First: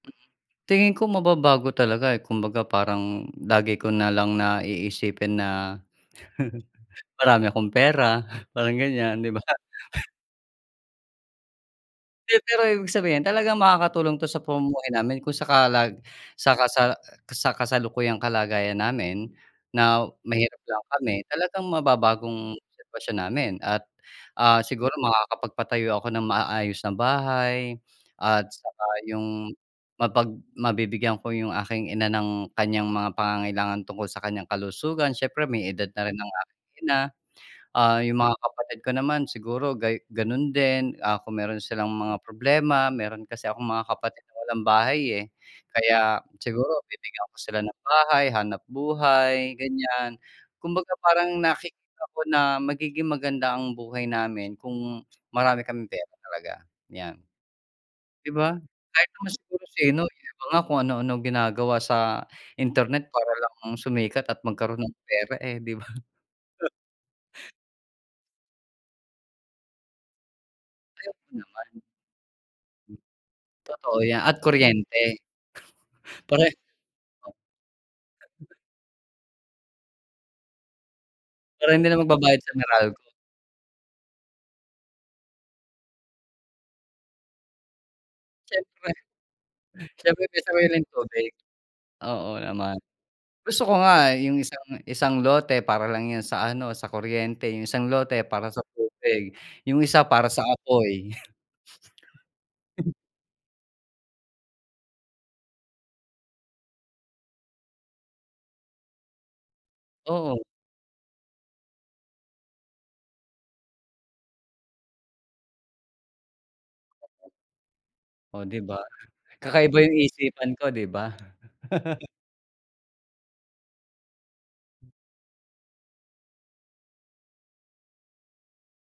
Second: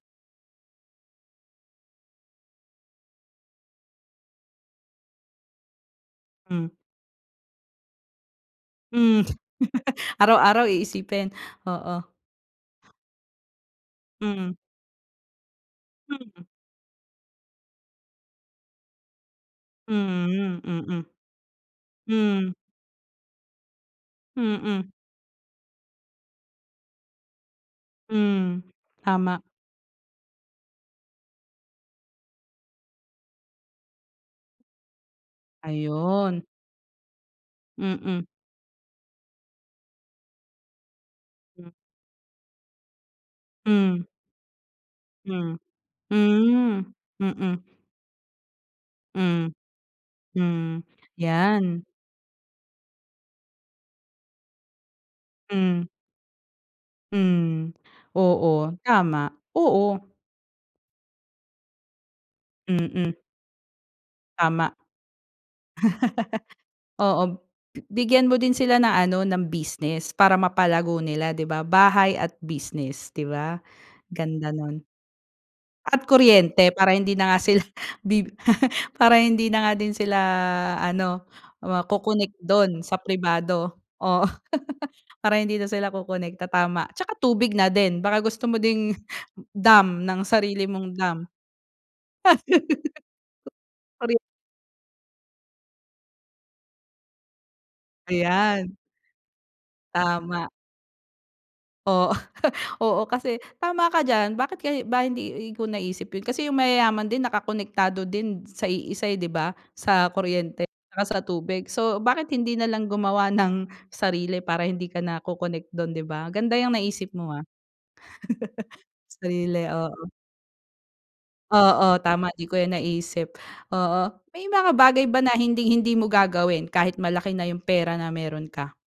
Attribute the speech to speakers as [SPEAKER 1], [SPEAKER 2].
[SPEAKER 1] Hmm. Tingin ko mababago talaga, eh, kumbaga parang lagi ko na lang na, iisipin na.
[SPEAKER 2] Hmm.
[SPEAKER 1] Marami akong pera, parang ganiyan,
[SPEAKER 2] Hmm.
[SPEAKER 1] 'di ba?
[SPEAKER 2] Araw-araw iisipin, oo.
[SPEAKER 1] Pe pero, ibig sabihin talagang makakatulong 'to sa
[SPEAKER 2] Mm.
[SPEAKER 1] pamumuhay namin. Kung sa kalag
[SPEAKER 2] Mhm.
[SPEAKER 1] saka sa sa kasalukuyang kalagayan namin na
[SPEAKER 2] Mhm,
[SPEAKER 1] mahirap lang
[SPEAKER 2] mm.
[SPEAKER 1] kami talagang
[SPEAKER 2] Hmm.
[SPEAKER 1] mababagong sitwasyon namin. At, ah,
[SPEAKER 2] Mm.
[SPEAKER 1] siguro makakapagpatayo ako ng maayos na bahay at
[SPEAKER 2] Hmm,
[SPEAKER 1] saka
[SPEAKER 2] tama.
[SPEAKER 1] 'yong mapag mabibigyan ko 'yong aking ina ng kanyang mga pangangailangan tungkol sa kanyang kalusugan, siyempre may edad na rin ng
[SPEAKER 2] Ayun.
[SPEAKER 1] aking ina. Ah, 'yong
[SPEAKER 2] Mm.
[SPEAKER 1] mga kapatid ko naman siguro gay gano'n din, ah, kung meron
[SPEAKER 2] M
[SPEAKER 1] silang mga problema, meron kasi akong mga
[SPEAKER 2] Hmm.
[SPEAKER 1] kapatid na walang bahay, eh,
[SPEAKER 2] Hmm.
[SPEAKER 1] kaya, siguro
[SPEAKER 2] Hmm,
[SPEAKER 1] bibigyan ko sila
[SPEAKER 2] mm.
[SPEAKER 1] ng bahay,
[SPEAKER 2] Hmm.
[SPEAKER 1] hanapbuhay ganiyan.
[SPEAKER 2] Hmm,
[SPEAKER 1] Kumbaga parang
[SPEAKER 2] 'yan.
[SPEAKER 1] nakikita ko na magiging maganda ang buhay namin kung marami
[SPEAKER 2] Hmm.
[SPEAKER 1] kaming pera talaga, 'yan.
[SPEAKER 2] Hmm.
[SPEAKER 1] 'Di ba,
[SPEAKER 2] Oo,
[SPEAKER 1] kahit naman
[SPEAKER 2] tama.
[SPEAKER 1] siguro sino,
[SPEAKER 2] Oo.
[SPEAKER 1] 'yong iba nga kung ano-ano ginagawa sa internet
[SPEAKER 2] Mm.
[SPEAKER 1] para lang sumikat at
[SPEAKER 2] Tama.
[SPEAKER 1] magkaroon ng pera, eh, 'di ba?
[SPEAKER 2] Oo, bigyan mo din sila ng ano, ng business para mapalago
[SPEAKER 1] Ay,
[SPEAKER 2] nila,
[SPEAKER 1] oo
[SPEAKER 2] 'di ba.
[SPEAKER 1] naman.
[SPEAKER 2] Bahay at
[SPEAKER 1] Hmm.
[SPEAKER 2] business, 'di ba,
[SPEAKER 1] Totoo 'yan at
[SPEAKER 2] ganda no'n.
[SPEAKER 1] kuryente.
[SPEAKER 2] At
[SPEAKER 1] Pareho Lalo
[SPEAKER 2] kuryente, para hindi na nga sila bi
[SPEAKER 1] na.
[SPEAKER 2] para hindi na nga din sila ano
[SPEAKER 1] Para hindi na
[SPEAKER 2] maco-connect
[SPEAKER 1] magbabayad sa
[SPEAKER 2] do'n sa
[SPEAKER 1] Meralco.
[SPEAKER 2] pribado, oo. Para hindi na sila ko-connect, ta tama, at saka tubig na din, baka gusto mo
[SPEAKER 1] Siyempre.
[SPEAKER 2] ding dam ng
[SPEAKER 1] Siyempre may
[SPEAKER 2] sarili
[SPEAKER 1] sariling
[SPEAKER 2] mong dam.
[SPEAKER 1] tubig. Oo naman, gusto ko
[SPEAKER 2] Ko
[SPEAKER 1] nga,
[SPEAKER 2] korek.
[SPEAKER 1] eh, 'yong isang isang lote para lang 'yon sa ano, sa kuryente, 'yong isang lote para sa
[SPEAKER 2] Ayan.
[SPEAKER 1] tubig, 'yong isa para sa
[SPEAKER 2] Tama.
[SPEAKER 1] apoy.
[SPEAKER 2] Oo, oo kasi tama ka diyan. Bakit kay ba, hindi ko naisip 'yon, kasi 'yong mayayaman din nakakonektado din sa iisa, eh, 'di ba, sa
[SPEAKER 1] Oo.
[SPEAKER 2] kuryente saka sa tubig. So, bakit hindi nalang gumawa ng sarili para hindi ka na co-connect do'n, 'di ba, ganda 'yang naisip
[SPEAKER 1] Kapu
[SPEAKER 2] mo, ah.
[SPEAKER 1] O, 'di ba.
[SPEAKER 2] Sarili,
[SPEAKER 1] Kakaiba 'yong
[SPEAKER 2] oo.
[SPEAKER 1] isipan ko, 'di ba?
[SPEAKER 2] Oo, tama 'di ko 'yan naisip. Oo, may mga
[SPEAKER 1] M
[SPEAKER 2] bagay ba na hinding-hindi mo gagawin kahit malaki na 'yong pera na meron ka?